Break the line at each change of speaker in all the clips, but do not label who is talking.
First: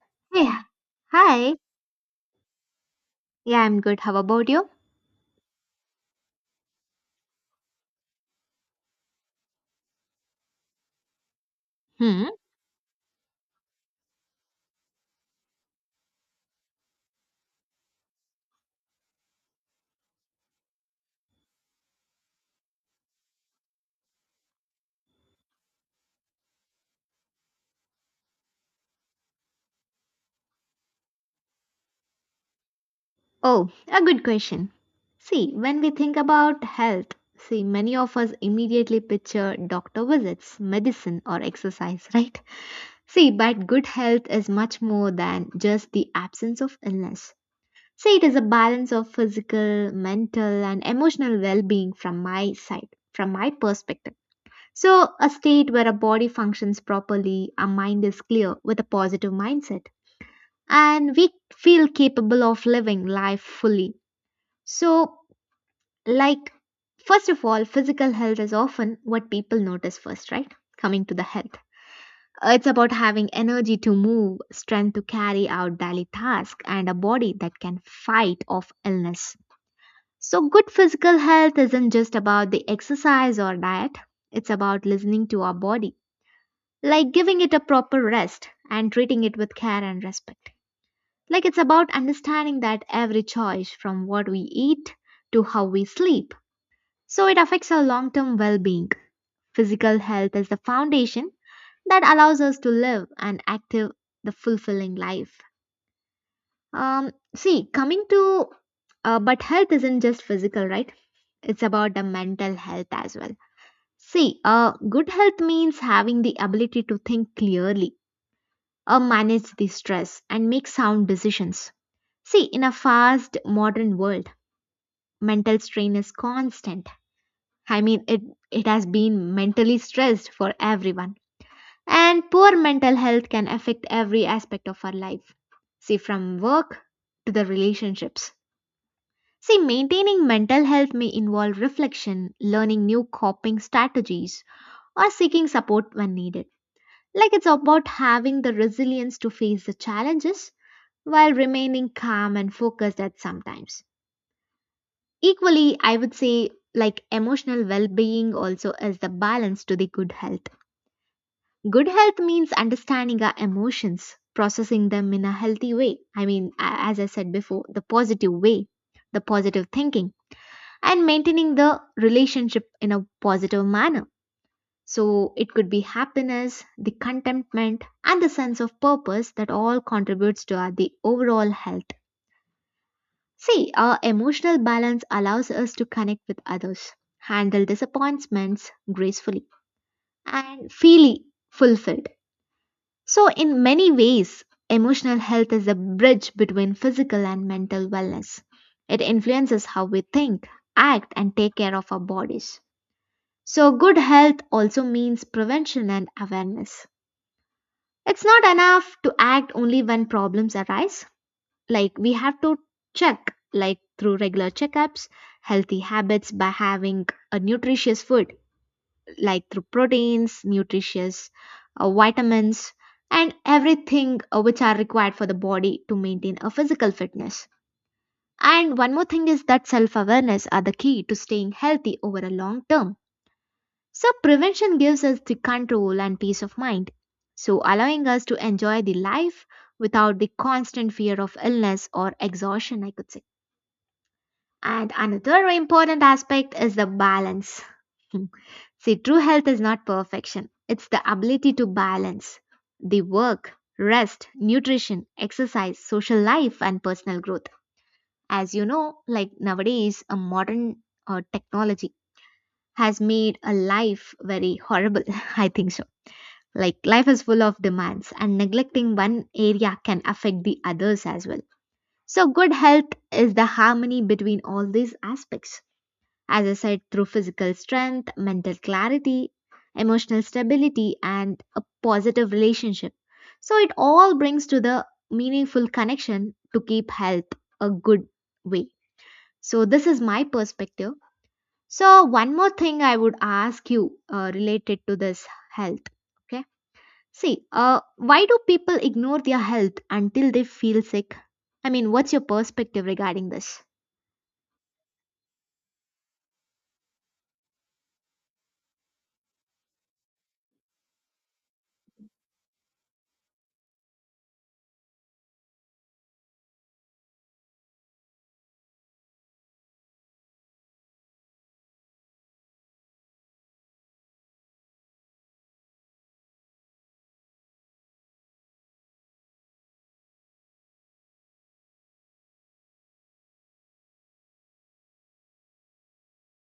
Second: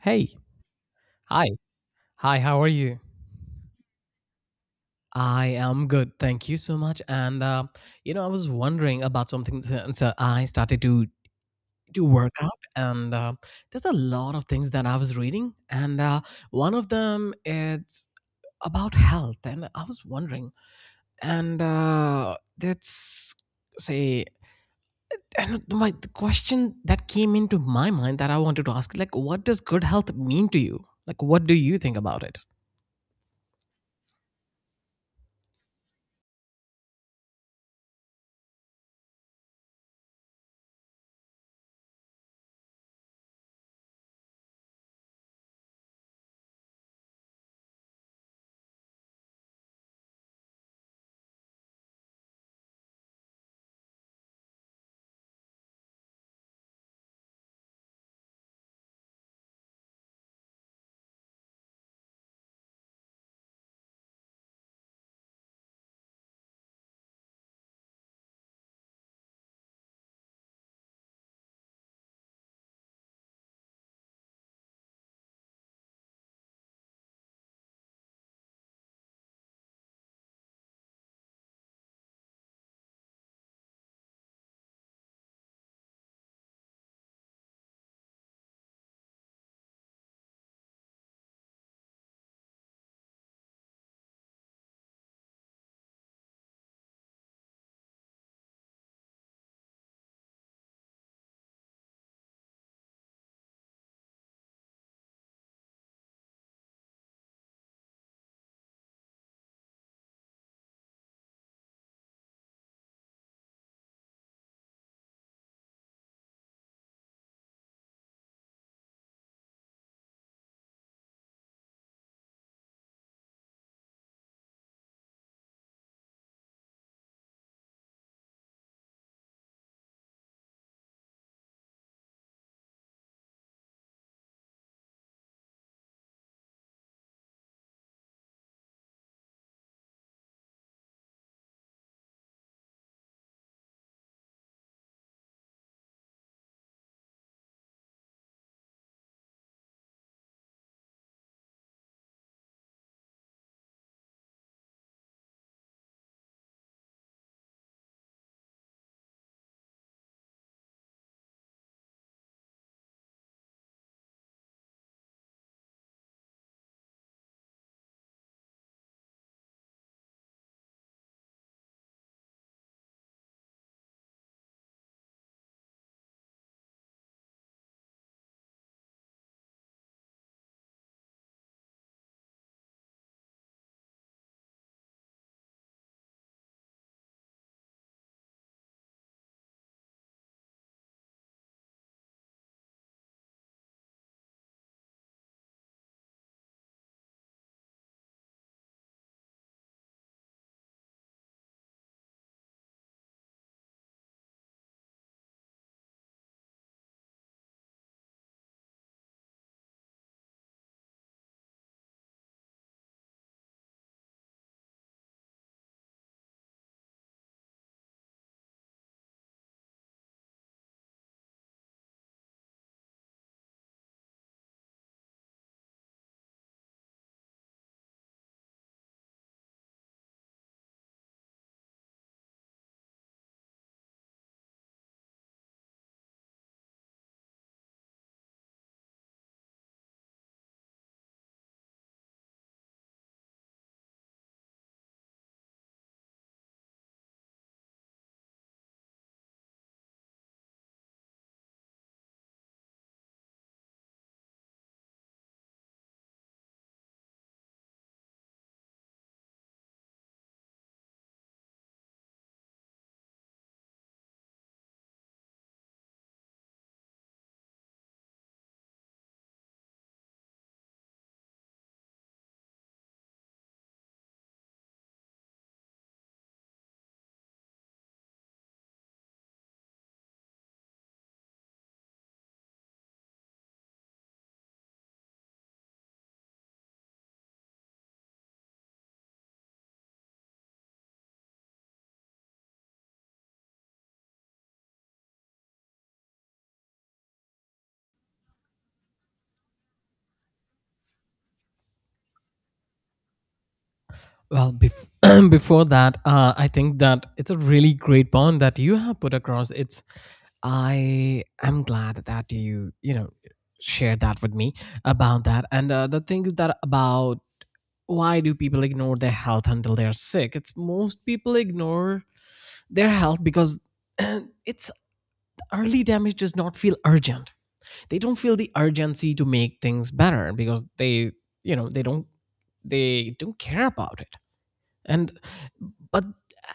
Hey,
Hey,
hi.
hi.
Hi, how are you?
Yeah, I'm good. How about you?
I am good. Thank you so much. You know, I was wondering about something since I started to
Hmm.
work out and there's a lot of things that I was reading and one of them is about health and I was wondering and that's say and my the question that came into my mind that I wanted to ask, like, what does good health mean to you? Like, what do you think about it?
Oh, a good question. See, when we think about health, see, many of us immediately picture doctor visits, medicine, or exercise, right? See, but good health is much more than just the absence of illness. See, it is a balance of physical, mental, and emotional well being from my side, from my perspective. So, a state where a body functions properly, a mind is clear with a positive mindset and we feel capable of living life fully. So, like, first of all, physical health is often what people notice first, right? Coming to the health. It's about having energy to move, strength to carry out daily tasks, and a body that can fight off illness. So, good physical health isn't just about the exercise or diet, it's about listening to our body, like giving it a proper rest and treating it with care and respect. Like it's about understanding that every choice from what we eat to how we sleep. So it affects our long term well being. Physical health is the foundation that allows us to live an active, the fulfilling life. See, coming to, but health isn't just physical, right? It's about the mental health as well. See, good health means having the ability to think clearly or manage the stress and make sound decisions. See, in a fast modern world, mental strain is constant. I mean, it has been mentally stressed for everyone. And poor mental health can affect every aspect of our life. See, from work to the relationships. See, maintaining mental health may involve reflection, learning new coping strategies, or seeking support when needed. Like it's about having the resilience to face the challenges while remaining calm and focused at sometimes. Equally, I would say like emotional well-being also is the balance to the good health. Good health means understanding our emotions, processing them in a healthy way. I mean, as I said before, the positive way, the positive thinking, and maintaining the relationship in a positive manner. So it could be happiness, the contentment, and the sense of purpose that all contributes to our, the overall health. See, our emotional balance allows us to connect with others, handle disappointments gracefully, and feel fulfilled. So, in many ways, emotional health is a bridge between physical and mental wellness. It influences how we think, act, and take care of our bodies. So, good health also means prevention and awareness. It's not enough to act only when problems arise, like we have to check like through regular checkups, healthy habits by having a nutritious food like through proteins, nutritious vitamins, and everything which are required for the body to maintain a physical fitness. And one more thing is that self awareness are the key to staying healthy over a long term. So prevention gives us the control and peace of mind, so allowing us to enjoy the life without the constant fear of illness or exhaustion, I could say. And another important aspect is the balance. Hmm. See, true health is not perfection, it's the ability to balance the work, rest, nutrition, exercise, social life, and personal growth. As you know, like nowadays, a modern technology has made a life very horrible. I think so. Like, life is full of demands, and neglecting one area can affect the others as well. So, good health is the harmony between all these aspects, as I said, through physical strength, mental clarity, emotional stability, and a positive relationship. So it all brings to the meaningful connection to keep health a good way. So this is my perspective. So one more thing I would ask you related to this health. Okay. See, why do people ignore their health until they feel sick? I mean, what's your perspective regarding this?
Well, before that, I think that it's a really great point that you have put across. It's I am glad that you know shared that with me about that. And the thing is that about why do people ignore their health until they're sick? It's most people ignore their health because it's early damage does not feel urgent. They don't feel the urgency to make things better because they you know they don't care about it and but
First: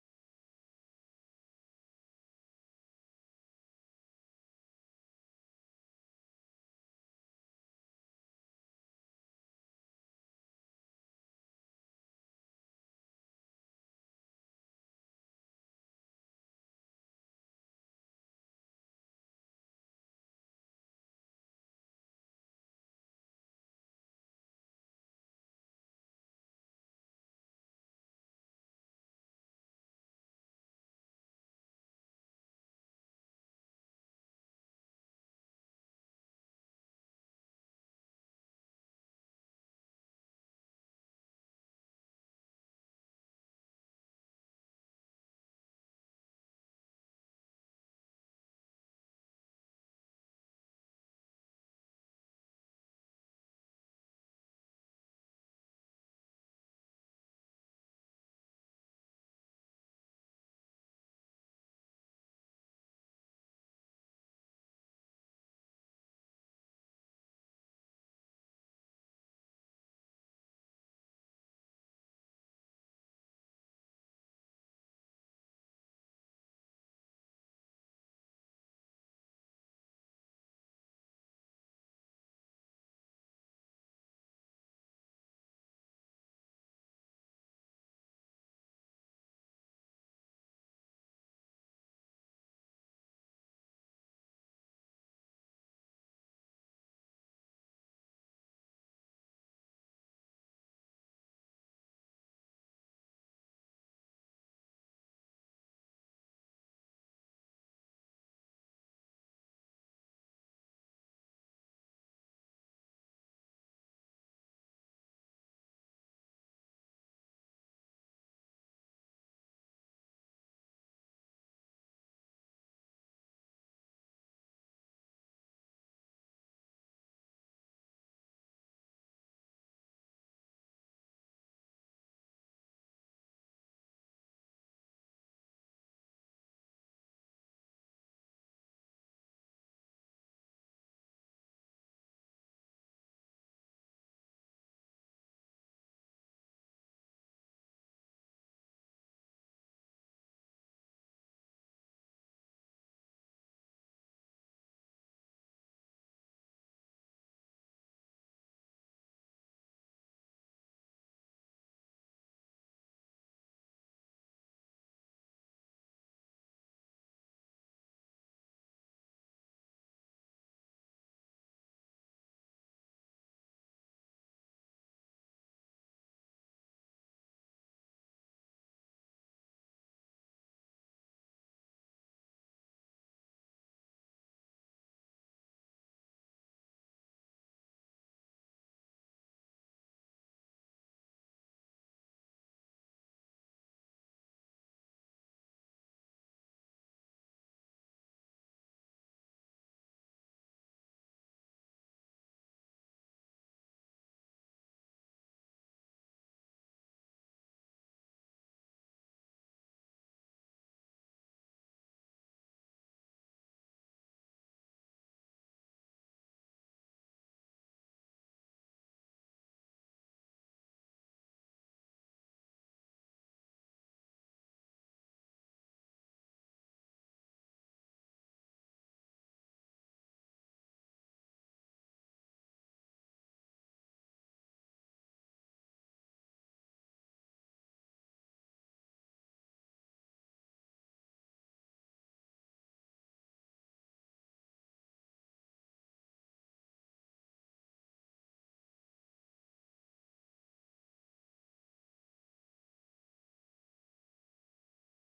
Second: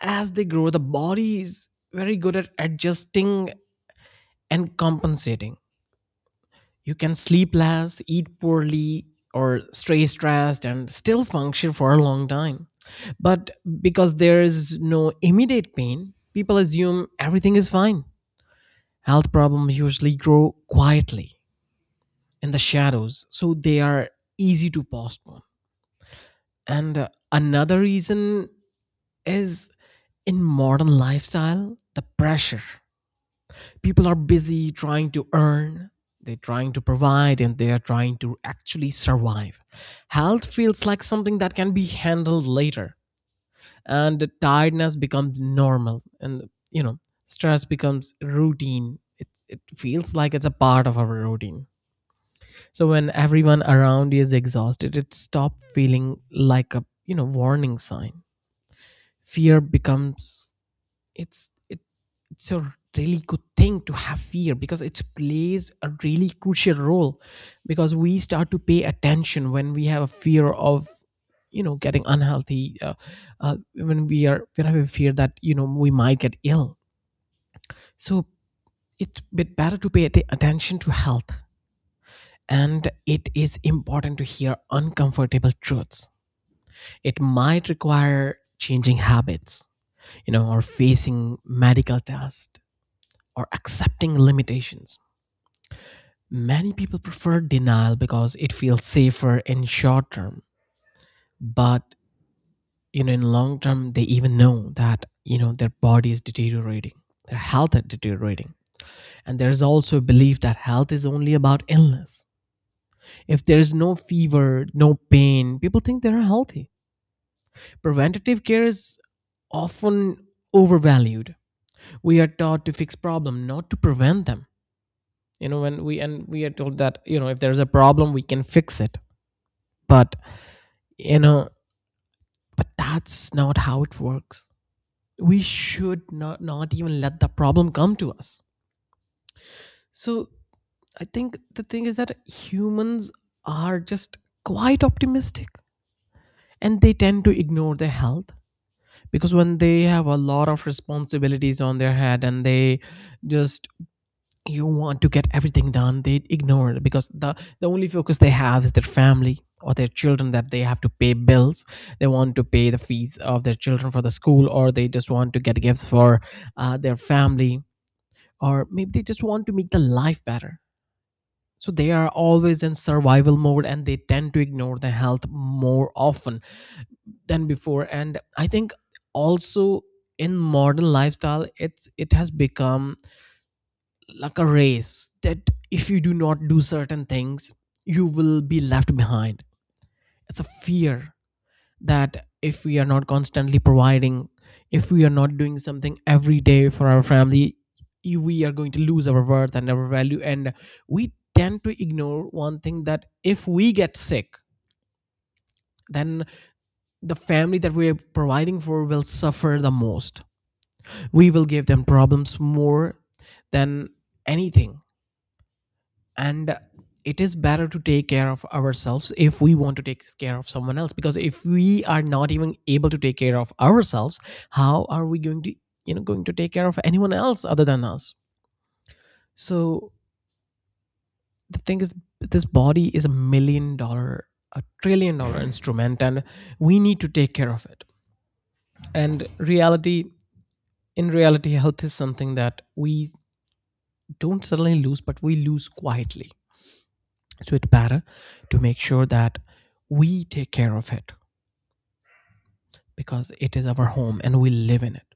as they grow, the body is very good at adjusting and compensating. You can sleep less, eat poorly, or stay stressed and still function for a long time, but because there is no immediate pain, people assume everything is fine. Health problems usually grow quietly in the shadows, so they are easy to postpone. And another reason is, in modern lifestyle, the pressure, people are busy trying to earn, they're trying to provide, and they are trying to actually survive. Health feels like something that can be handled later, and tiredness becomes normal, and you know stress becomes routine. It feels like it's a part of our routine. So when everyone around you is exhausted, it stops feeling like a, you know, warning sign. Fear becomes, it's it, it's a really good thing to have fear because it plays a really crucial role, because we start to pay attention when we have a fear of, you know, getting unhealthy, when we are when we have a fear that, you know, we might get ill. So it's bit better to attention to health, and it is important to hear uncomfortable truths. It might require changing habits, you know, or facing medical tests or accepting limitations. Many people prefer denial because it feels safer in short term, but you know in long term they even know that you know their body is deteriorating, their health is deteriorating, and there is also a belief that health is only about illness. If there is no fever, no pain, people think they are healthy. Preventative care is often overvalued. We are taught to fix problem, not to prevent them. You know, when we, and we are told that, you know, if there's a problem we can fix it, but you know, but that's not how it works. We should not even let the problem come to us. So I think the thing is that humans are just quite optimistic and they tend to ignore their health because when they have a lot of responsibilities on their head and they just, you want to get everything done, they ignore it because the only focus they have is their family or their children, that they have to pay bills, they want to pay the fees of their children for the school, or they just want to get gifts for their family, or maybe they just want to make the life better. So they are always in survival mode and they tend to ignore the health more often than before. And I think also in modern lifestyle it's, it has become like a race, that if you do not do certain things, you will be left behind. It's a fear that if we are not constantly providing, if we are not doing something every day for our family, we are going to lose our worth and our value. And we tend to ignore one thing, that if we get sick, then the family that we are providing for will suffer the most. We will give them problems more than anything. And it is better to take care of ourselves if we want to take care of someone else, because if we are not even able to take care of ourselves, how are we going to, you know, going to take care of anyone else other than us? So the thing is, this body is a million dollar, a trillion dollar instrument, and we need to take care of it. And reality, in reality, health is something that we don't suddenly lose, but we lose quietly. So it's better to make sure that we take care of it, because it is our home and we live in it.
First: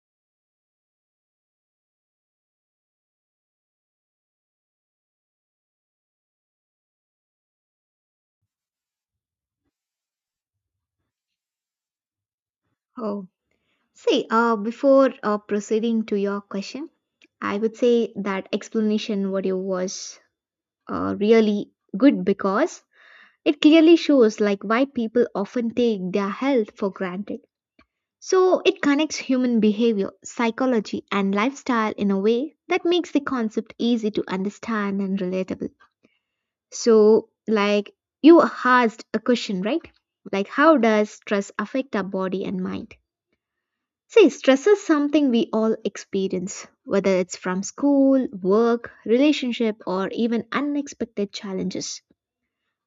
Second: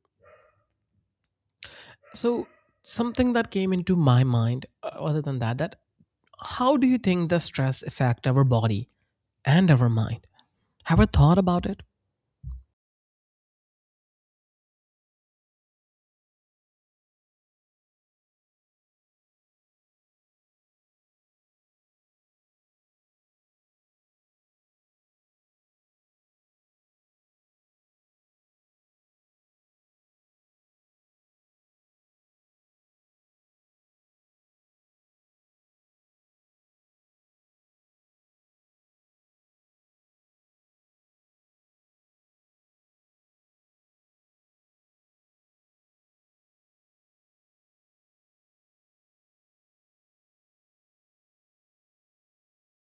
So something that came into my mind other than that, how do you think the stress affect our body and our mind? Have you thought about it?
Oh, see, before proceeding to your question, I would say that explanation video was really good because it clearly shows like why people often take their health for granted. So it connects human behavior, psychology, and lifestyle in a way that makes the concept easy to understand and relatable. So like you asked a question, right? Like how does stress affect our body and mind? See, stress is something we all experience, whether it's from school, work, relationship, or even unexpected challenges.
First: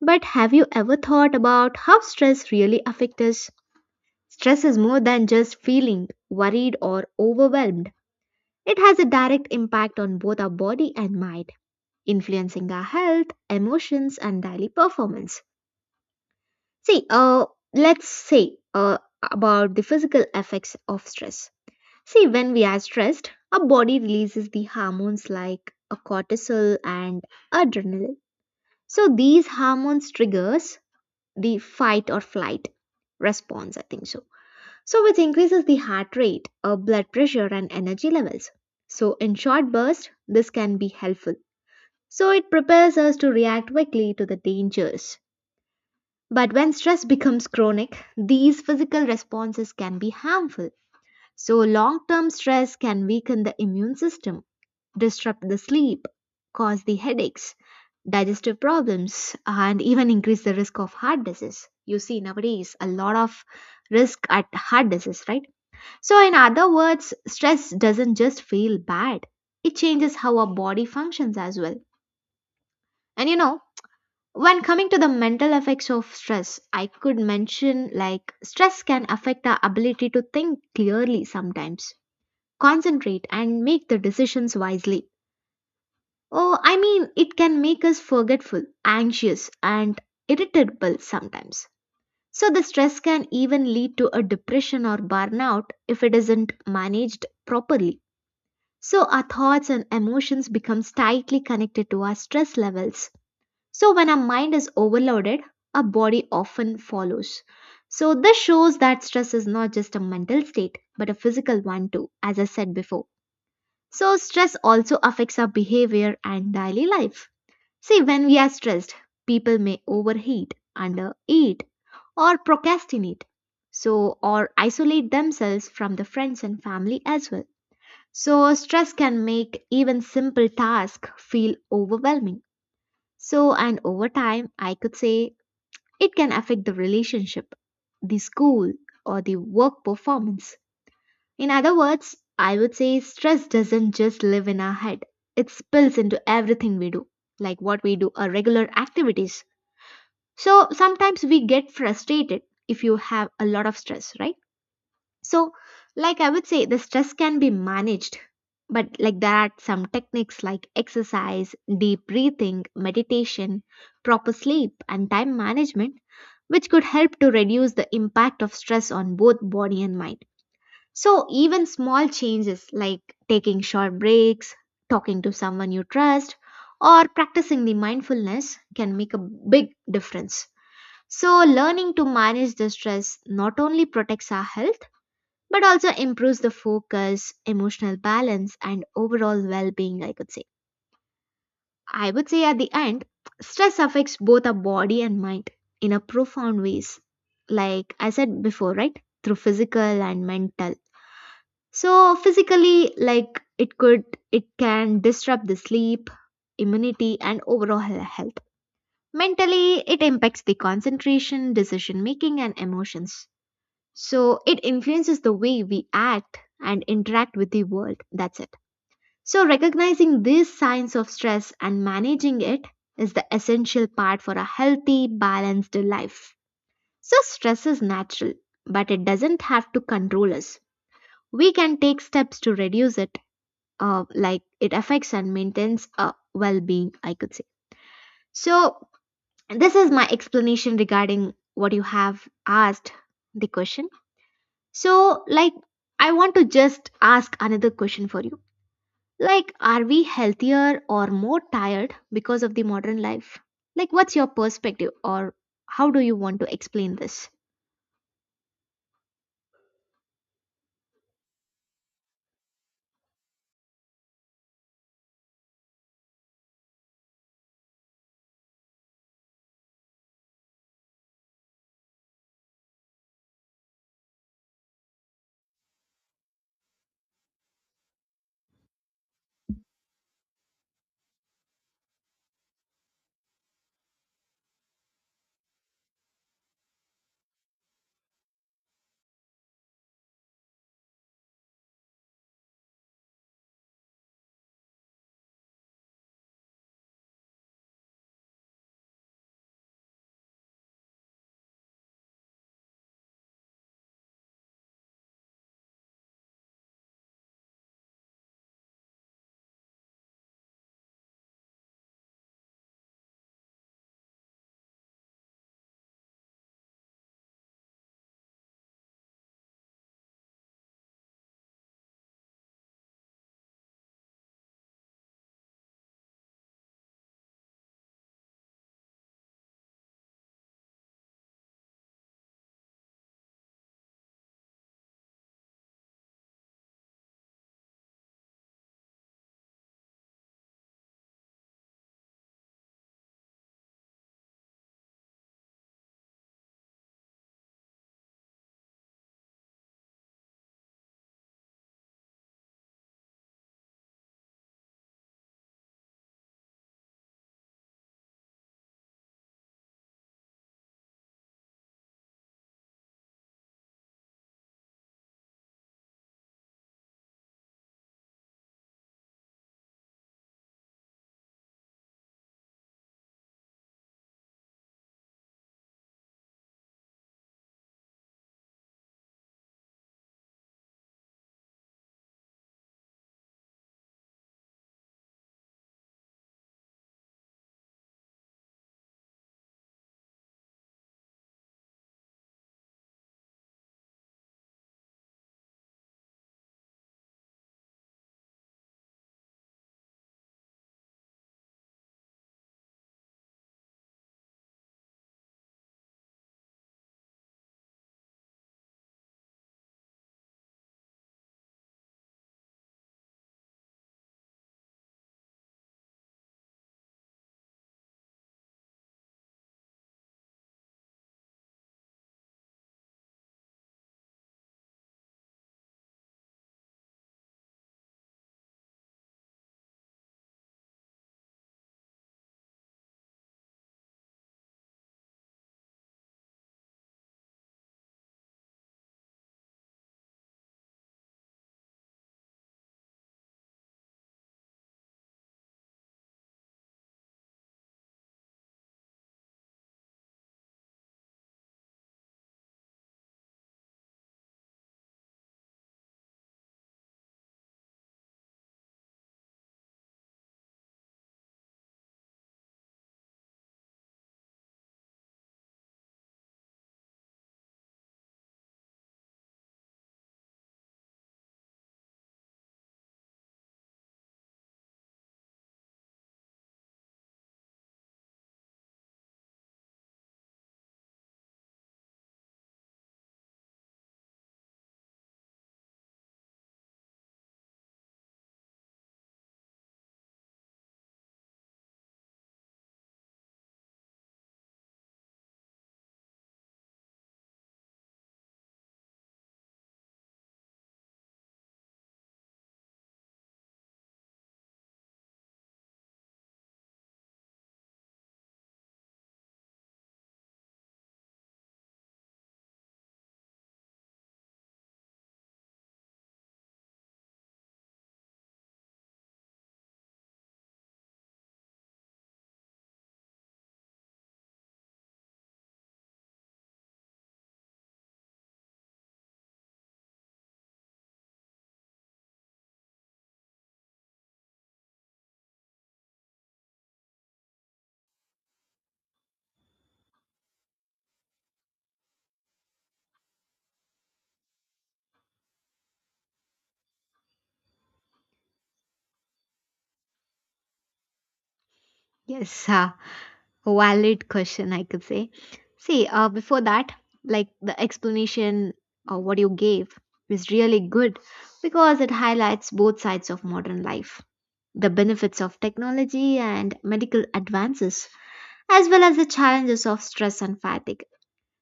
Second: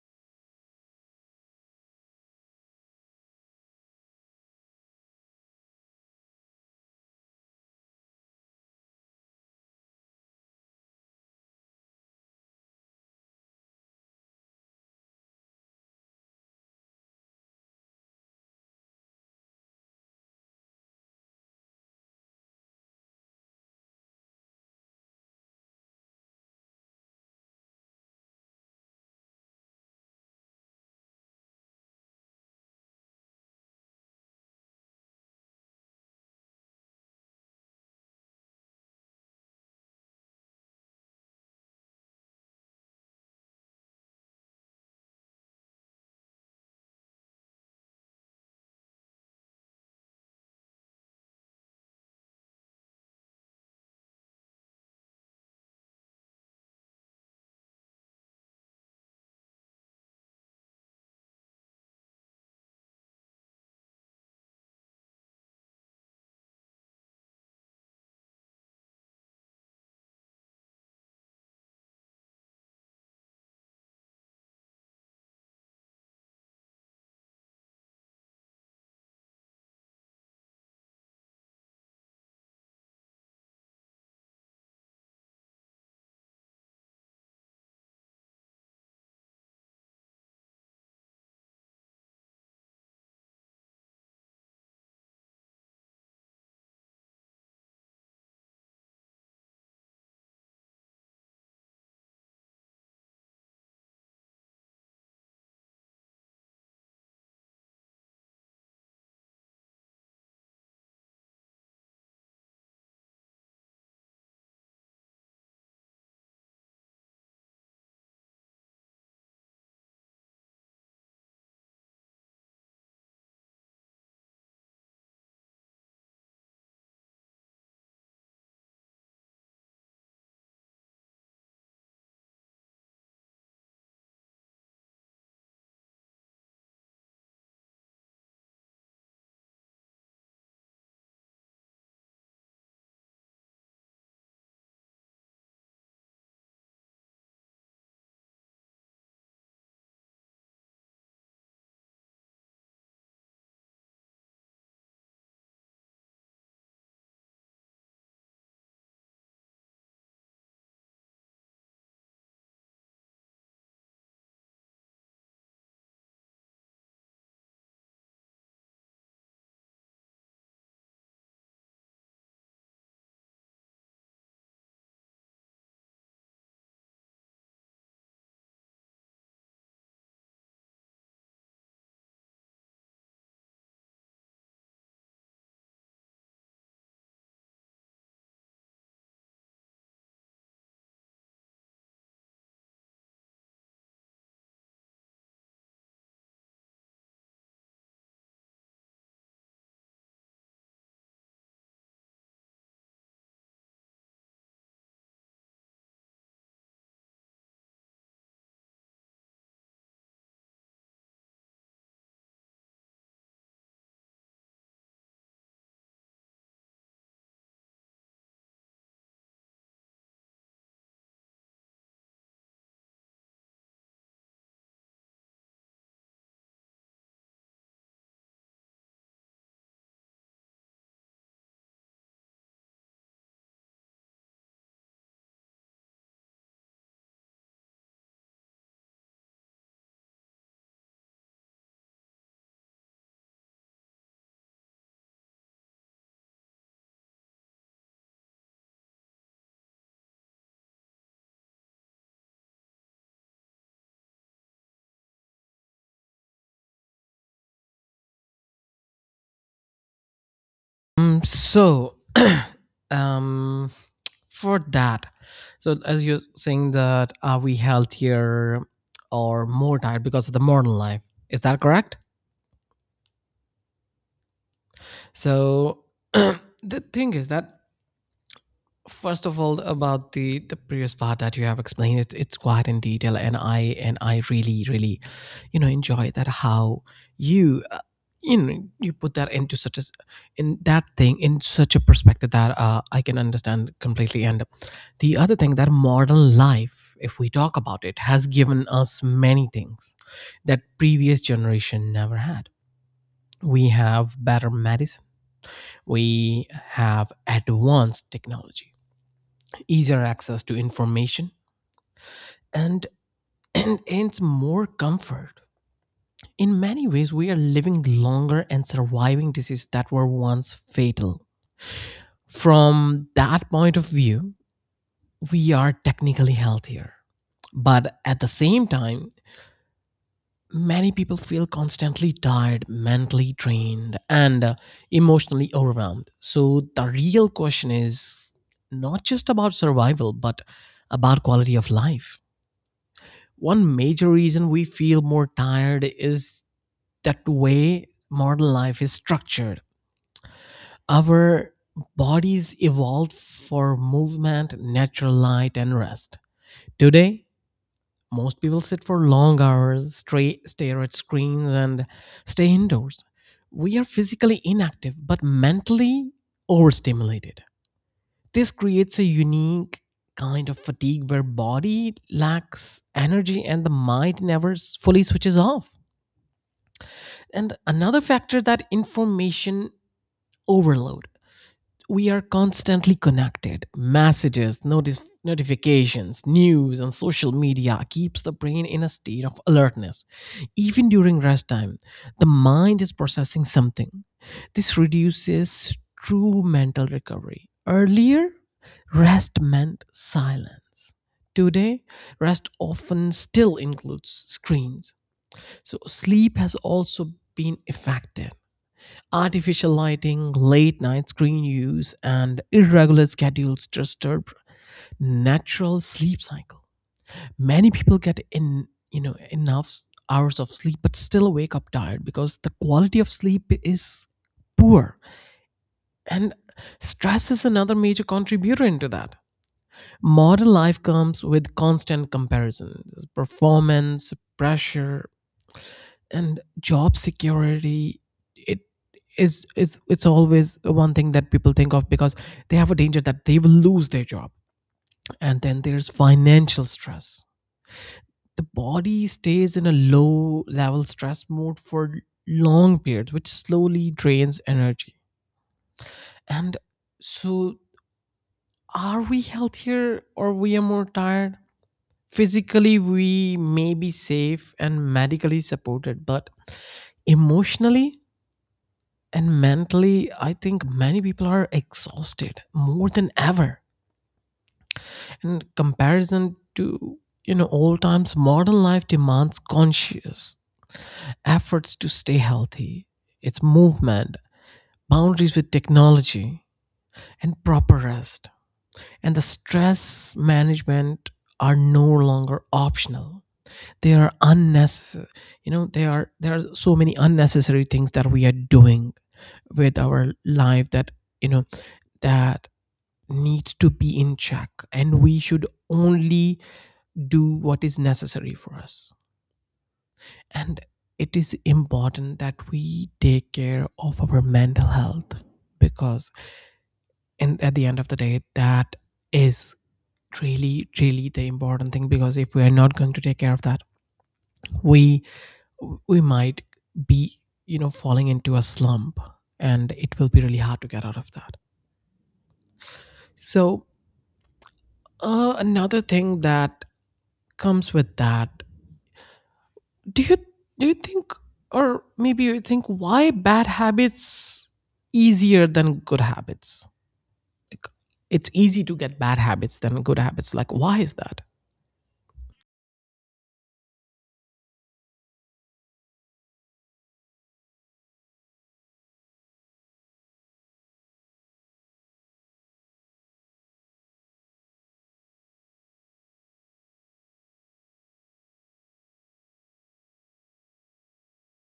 But have you ever thought about how stress really affects us? Stress is more than just feeling worried or overwhelmed. It has a direct impact on both our body and mind, influencing our health, emotions, and daily performance. See, let's say about the physical effects of stress. See, when we are stressed, our body releases the hormones like a cortisol and adrenaline. So these hormones triggers the fight or flight response, I think so. So which increases the heart rate, blood pressure, and energy levels. So in short bursts, this can be helpful. So it prepares us to react quickly to the dangers. But when stress becomes chronic, these physical responses can be harmful. So, long term stress can weaken the immune system, disrupt the sleep, cause the headaches, digestive problems, and even increase the risk of heart disease. You see, nowadays, a lot of risk at heart disease, right? So, in other words, stress doesn't just feel bad, it changes how our body functions as well. And you know, when coming to the mental effects of stress, I could mention like stress can affect our ability to think clearly sometimes, concentrate, and make the decisions wisely. Oh, I mean, it can make us forgetful, anxious, and irritable sometimes. So, the stress can even lead to a depression or burnout if it isn't managed properly. So, our thoughts and emotions becomes tightly connected to our stress levels. So, when our mind is overloaded, our body often follows. So, this shows that stress is not just a mental state but a physical one too, as I said before. So, stress also affects our behavior and daily life. See, when we are stressed, people may overheat, undereat, or procrastinate, so, or isolate themselves from the friends and family as well. So, stress can make even simple tasks feel overwhelming. So, and over time, I could say it can affect the relationship, the school, or the work performance. In other words, I would say stress doesn't just live in our head, it spills into everything we do, like what we do or regular activities. So sometimes we get frustrated if you have a lot of stress, right? So, like I would say, the stress can be managed, but like there are some techniques like exercise, deep breathing, meditation, proper sleep, and time management, which could help to reduce the impact of stress on both body and mind. So, even small changes like taking short breaks, talking to someone you trust, or practicing the mindfulness can make a big difference. So, learning to manage the stress not only protects our health but also improves the focus, emotional balance, and overall well being, I could say. I would say at the end, stress affects both our body and mind in a profound ways. Like I said before, right? Through physical and mental. So physically, it can disrupt the sleep, immunity, and overall health. Mentally, it impacts the concentration, decision making, and emotions. So it influences the way we act and interact with the world. That's it. So recognizing these signs of stress and managing it is the essential part for a healthy, balanced life. So stress is natural, but it doesn't have to control us. We can take steps to reduce it like it affects and maintains well-being, I could say. So this is my explanation regarding what you have asked the question. So, like, I want to just ask another question for you. Like, are we healthier or more tired because of the modern life? Like, what's your perspective, or how do you want to explain this?
Um. so, um, for that, so as you're saying that, are we healthier or more tired because of the modern life? Is that correct? So, the thing is that, first of all, about the previous part that you have explained, it's quite in detail, and I really really, you know, enjoy that, how you you know you put that into such as in that thing in such a perspective that I can understand completely. And the other thing, that modern life, if we talk about, it has given us many things that previous generation never had. We have better medicine, we have advanced technology, easier access to information, and, and hence more comfort. In many ways, we are living longer and surviving diseases that were once fatal. From that point of view, we are technically healthier. But at the same time, many people feel constantly tired, mentally drained, and emotionally overwhelmed. So the real question is not just about survival, but about quality of life. One major reason we feel more tired is that the way modern life is structured. Our bodies evolved for movement, natural light, and rest. Today, most people sit for long hours, stare at screens, and stay indoors. We are physically inactive but mentally overstimulated. This creates a unique kind of fatigue where body lacks energy and the mind never fully switches off. And another factor, that information overload. We are constantly connected. Messages, notifications, news, and social media keeps the brain in a state of alertness. Even during rest time, the mind is processing something. This reduces true mental recovery. Earlier, rest meant silence. Today, rest often still includes screens. So sleep has also been affected. Artificial lighting, late night screen use, and irregular schedules disturb natural sleep cycle. Many people get in, you know, enough hours of sleep but still wake up tired because the quality of sleep is poor. And stress is another major contributor into that. Modern life comes with constant comparisons, performance, pressure, and job security. It is is it's always one thing that people think of, because they have a danger that they will lose their job, and then there's financial stress. The body stays in a low level stress mode for long periods, which slowly drains energy. And so, are we healthier or we are more tired? Physically we may be safe and medically supported, but emotionally and mentally, I think many people are exhausted more than ever. And comparison to, you know, old times, modern life demands conscious efforts to stay healthy. It's movement, boundaries with technology, and proper rest. And the stress management are no longer optional. They are unnecessary. You know, they are, there are so many unnecessary things that we are doing with our life, that you know, that needs to be in check, and we should only do what is necessary for us. And it is important that we take care of our mental health, because, and at the end of the day, that is really really the important thing, because if we are not going to take care of that, we we might be, you know, falling into a slump, and it will be really hard to get out of that. So another thing that comes with that, do you do you think, or maybe you think, why bad habits easier than good habits? Like, it's easy to get bad habits than good habits, like why is that?
Yes, valid question, I could say. See, before that, like the explanation or what you gave is really good because it highlights both sides of modern life, the benefits of technology and medical advances, as well as the challenges of stress and fatigue.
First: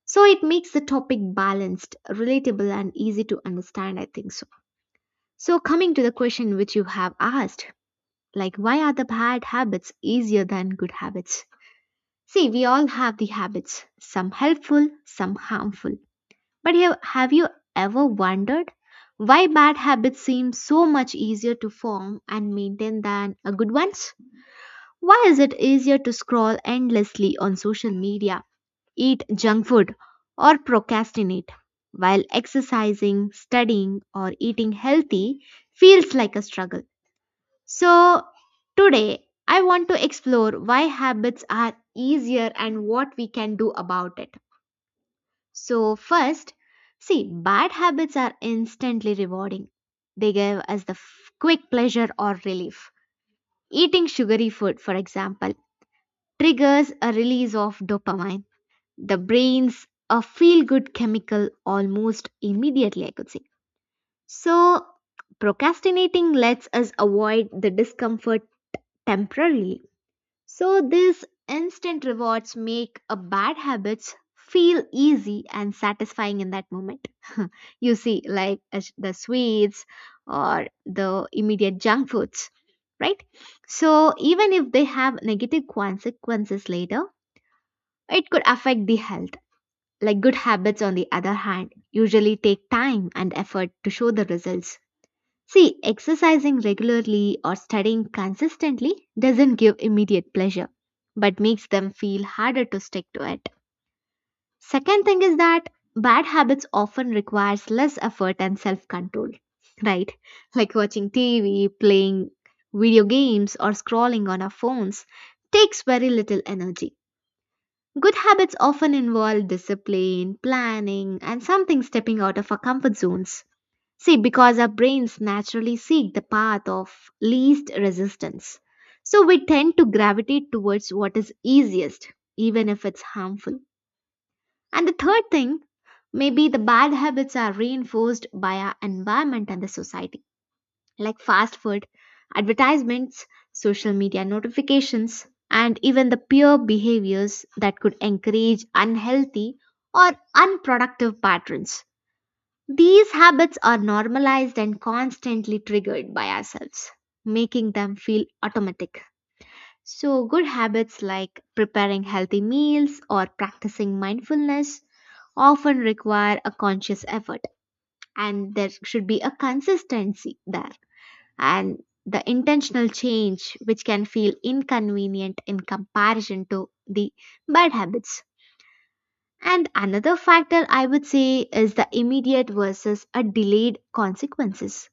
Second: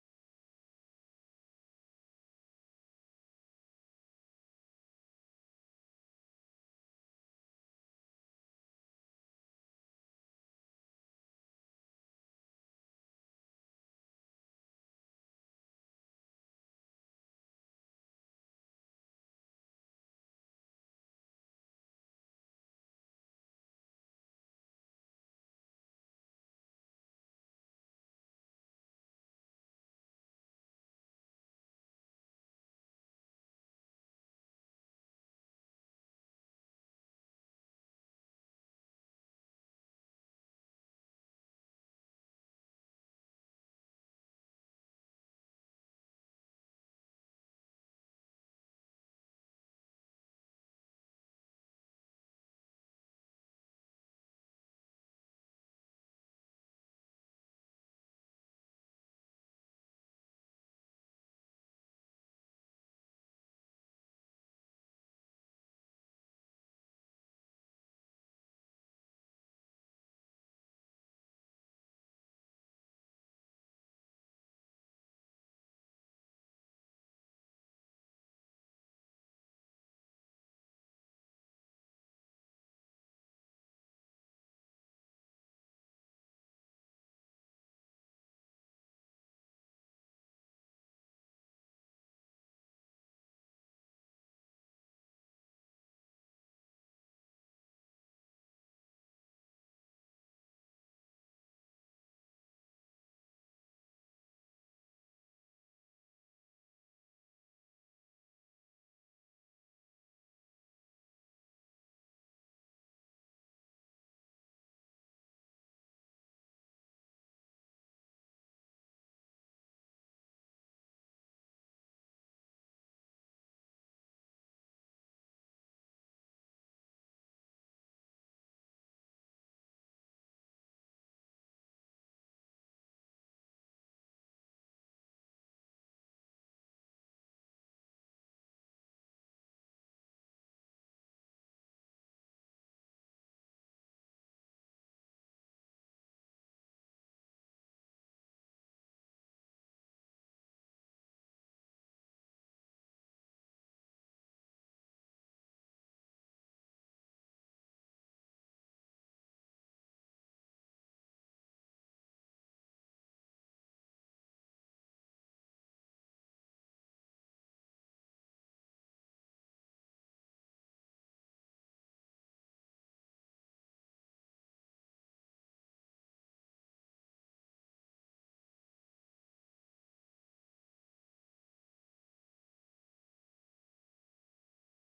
So, it makes the topic balanced, relatable, and easy to understand, I think so. So, coming to the question which you have asked, like why are the bad habits easier than good habits? See, we all have the habits, some helpful, some harmful. But have you ever wondered why bad habits seem so much easier to form and maintain than a good ones? Why is it easier to scroll endlessly on social media, eat junk food, or procrastinate, while exercising, studying, or eating healthy feels like a struggle? So, today I want to explore why habits are easier and what we can do about it. So, first, see, bad habits are instantly rewarding. They give us quick pleasure or relief. Eating sugary food, for example, triggers a release of dopamine, the brain's a feel good chemical almost immediately, I could say. So, procrastinating lets us avoid the discomfort temporarily. So these instant rewards make a bad habits feel easy and satisfying in that moment. You see, the sweets or the immediate junk foods, right? So even if they have negative consequences later, it could affect the health. Like good habits, on the other hand, usually take time and effort to show the results. See, exercising regularly or studying consistently doesn't give immediate pleasure, but makes them feel harder to stick to it. Second thing is that bad habits often requires less effort and self-control, right? Like watching TV, playing video games or scrolling on our phones takes very little energy. Good habits often involve discipline, planning, and something stepping out of our comfort zones. See, because our brains naturally seek the path of least resistance. So we tend to gravitate towards what is easiest, even if it's harmful. And the third thing, maybe the bad habits are reinforced by our environment and the society, like fast food, advertisements, social media notifications, and even the peer behaviors that could encourage unhealthy or unproductive patterns. These habits are normalized and constantly triggered by ourselves, making them feel automatic. So, good habits like preparing healthy meals or practicing mindfulness often require a conscious effort, and there should be a consistency there. And the intentional change, which can feel inconvenient in comparison to the bad habits. And another factor I would say is the immediate versus a delayed consequences.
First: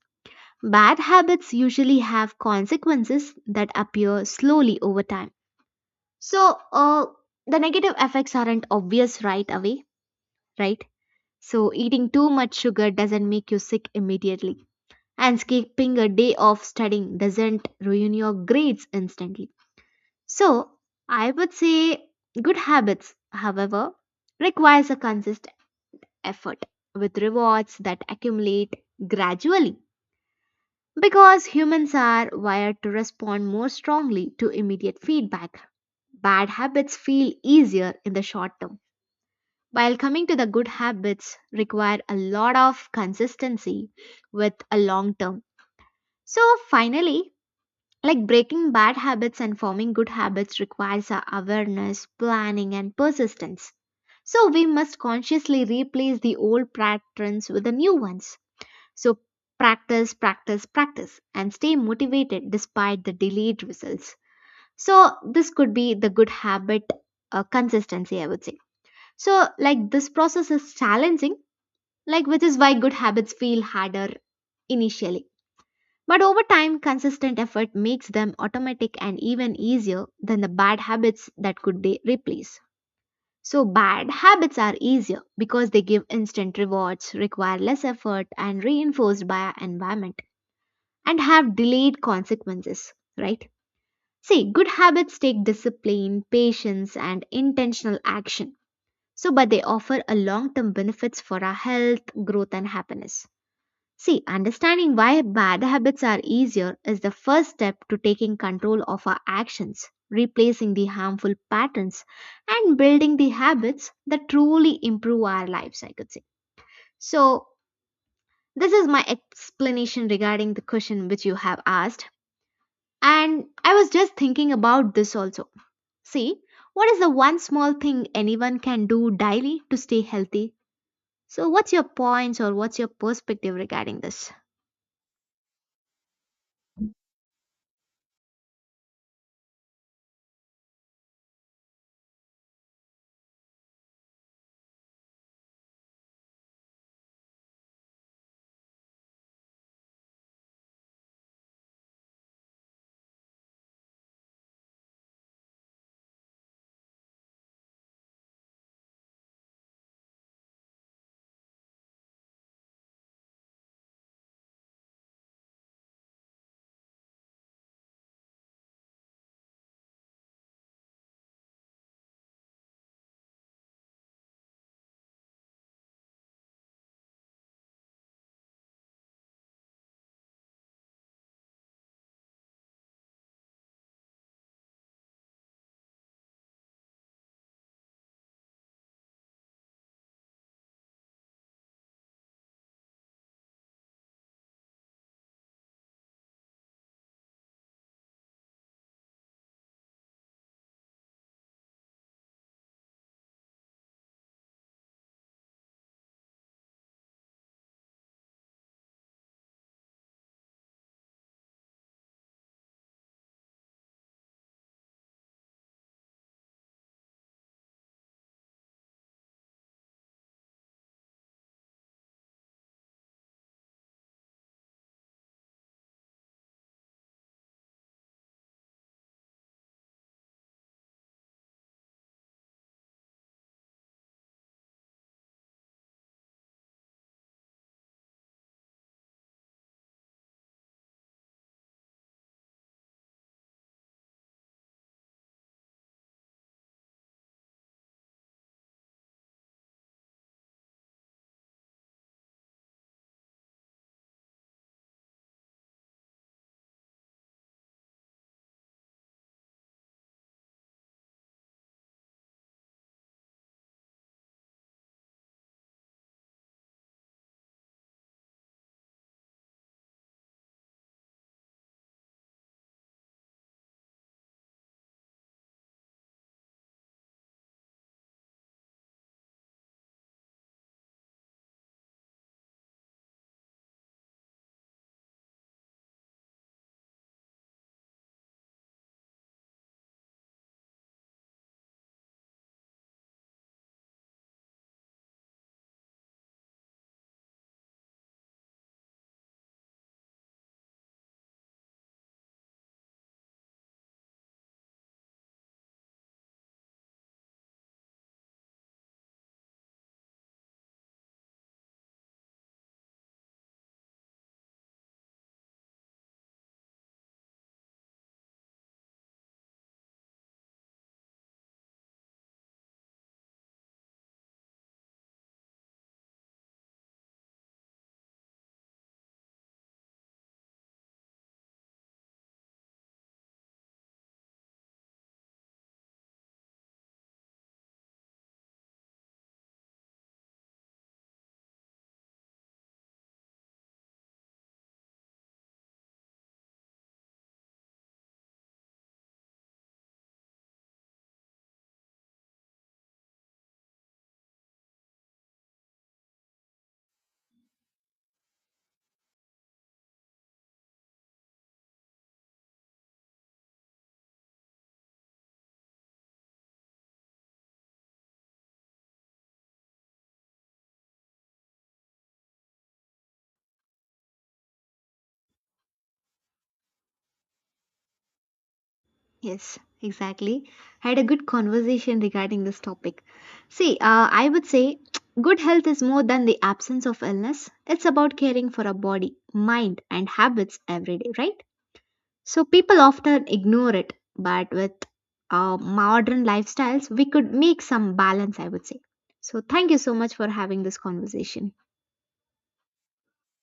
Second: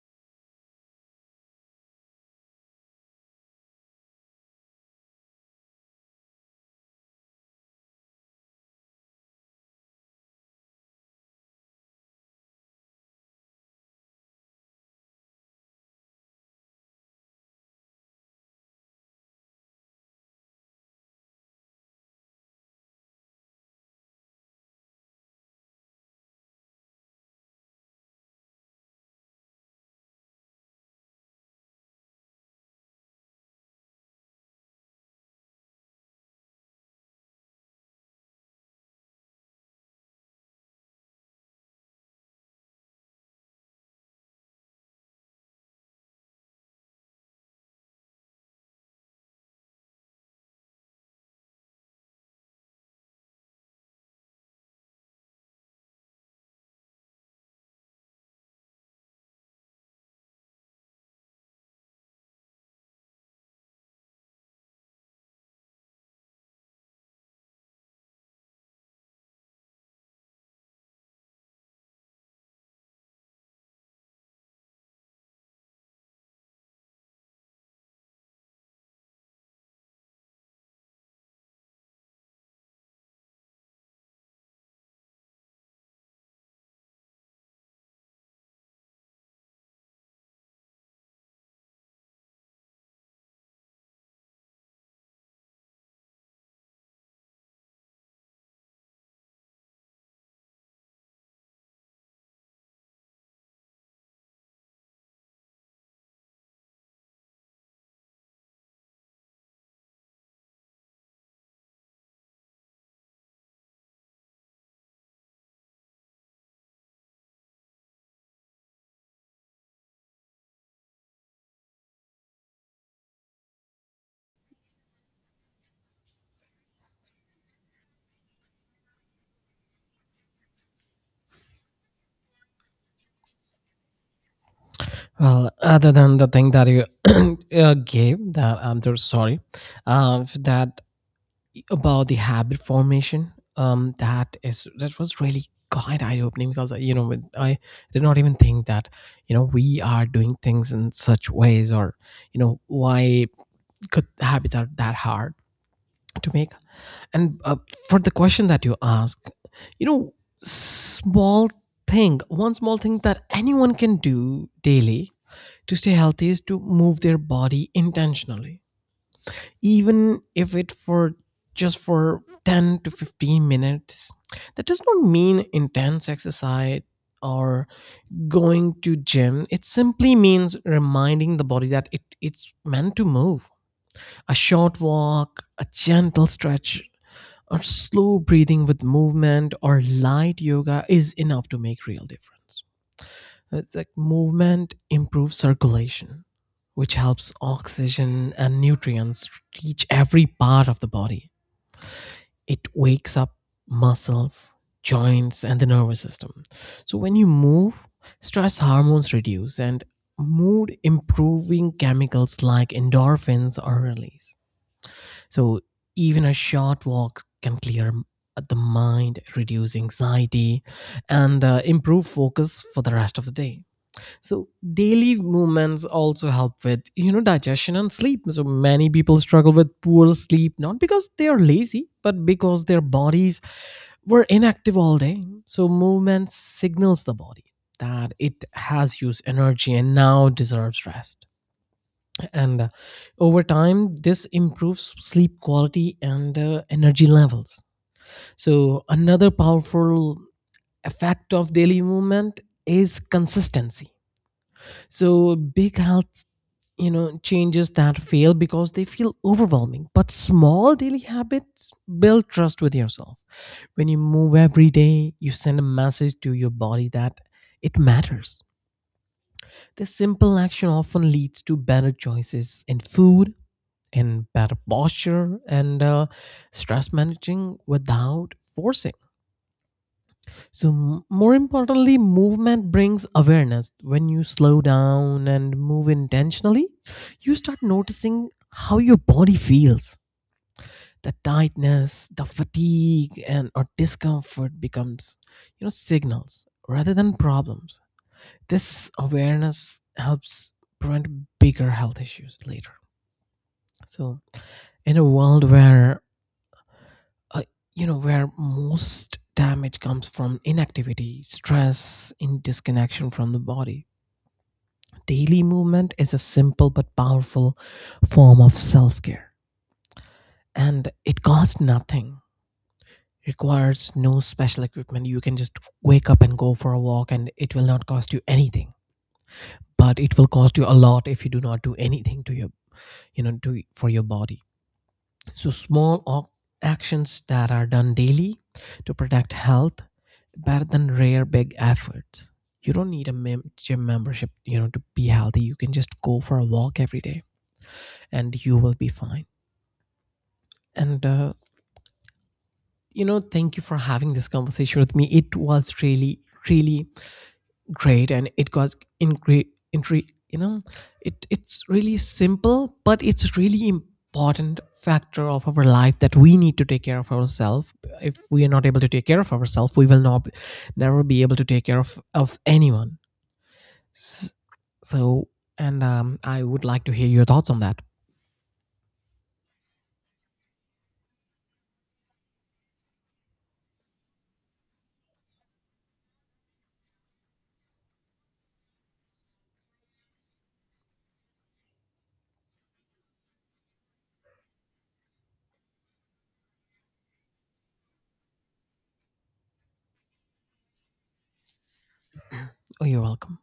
Bad habits usually have consequences that appear slowly over time. So, the negative effects aren't obvious right away, right? So, eating too much sugar doesn't make you sick immediately, and skipping a day of studying doesn't ruin your grades instantly. So, I would say good habits, however, requires a consistent effort with rewards that accumulate gradually. Because humans are wired to respond more strongly to immediate feedback, bad habits feel easier in the short term. While coming to the good habits require a lot of consistency with a long term. So finally, like breaking bad habits and forming good habits requires our awareness, planning and persistence. So we must consciously replace the old patterns with the new ones. So practice, practice, practice, and stay motivated despite the delayed results. So, this could be the good habit consistency, I would say. So, like this process is challenging, like which is why good habits feel harder initially. But over time, consistent effort makes them automatic and even easier than the bad habits that could they replace. So, bad habits are easier because they give instant rewards, require less effort, and reinforced by our environment, and have delayed consequences, right? See, good habits take discipline, patience, and intentional action. So, but they offer a long term benefits for our health, growth, and happiness. See, understanding why bad habits are easier is the first step to taking control of our actions, replacing the harmful patterns, and building the habits that truly improve our lives, I could say. So, this is my explanation regarding the question which you have asked. And I was just thinking about this also. See, what is the one small thing anyone can do daily to stay healthy? So, what's your points or what's your perspective regarding this?
Well, other than the thing that you gave, that I'm so sorry, for that about the habit formation, that is, that was really quite eye opening because you know, I did not even think that you know we are doing things in such ways, or you know why good habits are that hard to make. And for the question that you ask, you know, small one small thing that anyone can do daily to stay healthy is to move their body intentionally, even if it for just for 10 to 15 minutes. That does not mean intense exercise or going to gym. It simply means reminding the body that it's meant to move. A short walk, a gentle stretch, or slow breathing with movement or light yoga is enough to make real difference. It's like movement improves circulation, which helps oxygen and nutrients reach every part of the body. It wakes up muscles, joints, and the nervous system. So when you move, stress hormones reduce, and mood improving chemicals like endorphins are released. So even a short walk can clear the mind, reduce anxiety, and improve focus for the rest of the day. So daily movements also help with, you know, digestion and sleep. So many people struggle with poor sleep, not because they are lazy but because their bodies were inactive all day. So movement signals the body that it has used energy and now deserves rest. And over time this improves sleep quality and energy levels. So another powerful effect of daily movement is consistency. So big health, you know, changes that fail because they feel overwhelming, but small daily habits build trust with yourself. When you move every day, you send a message to your body that it matters. This simple action often leads to better choices in food, and better posture, and stress managing without forcing. So, more importantly, movement brings awareness. When you slow down and move intentionally, you start noticing how your body feels. The tightness, the fatigue, and or discomfort becomes, you know, signals rather than problems. This awareness helps prevent bigger health issues later. So, in a world where, uh, you know, where most damage comes from inactivity, stress, and disconnection from the body, daily movement is a simple but powerful form of self care, and it costs nothing, requires no special equipment. You can just wake up and go for a walk, and it will not cost you anything. But it will cost you a lot if you do not do anything to your, you know, to for your body. So actions that are done daily to protect health, better than rare big efforts. You don't need a gym membership, you know, to be healthy. You can just go for a walk every day and you will be fine. And, you know, thank you for having this conversation with me. It was really, really great. And it was in great, you know, it's really simple, but it's really important factor of our life, that we need to take care of ourselves. If we are not able to take care of ourselves, we will not never be able to take care of anyone. So, and I would like to hear your thoughts on that.
Yes, exactly. I had a good conversation regarding this topic. See, I would say good health is more than the absence of illness. It's about caring for our body, mind, and habits every day, right? So people often ignore it, but with modern lifestyles, we could make some balance, I would say. So thank you so much for having this conversation.
Oh, you're welcome.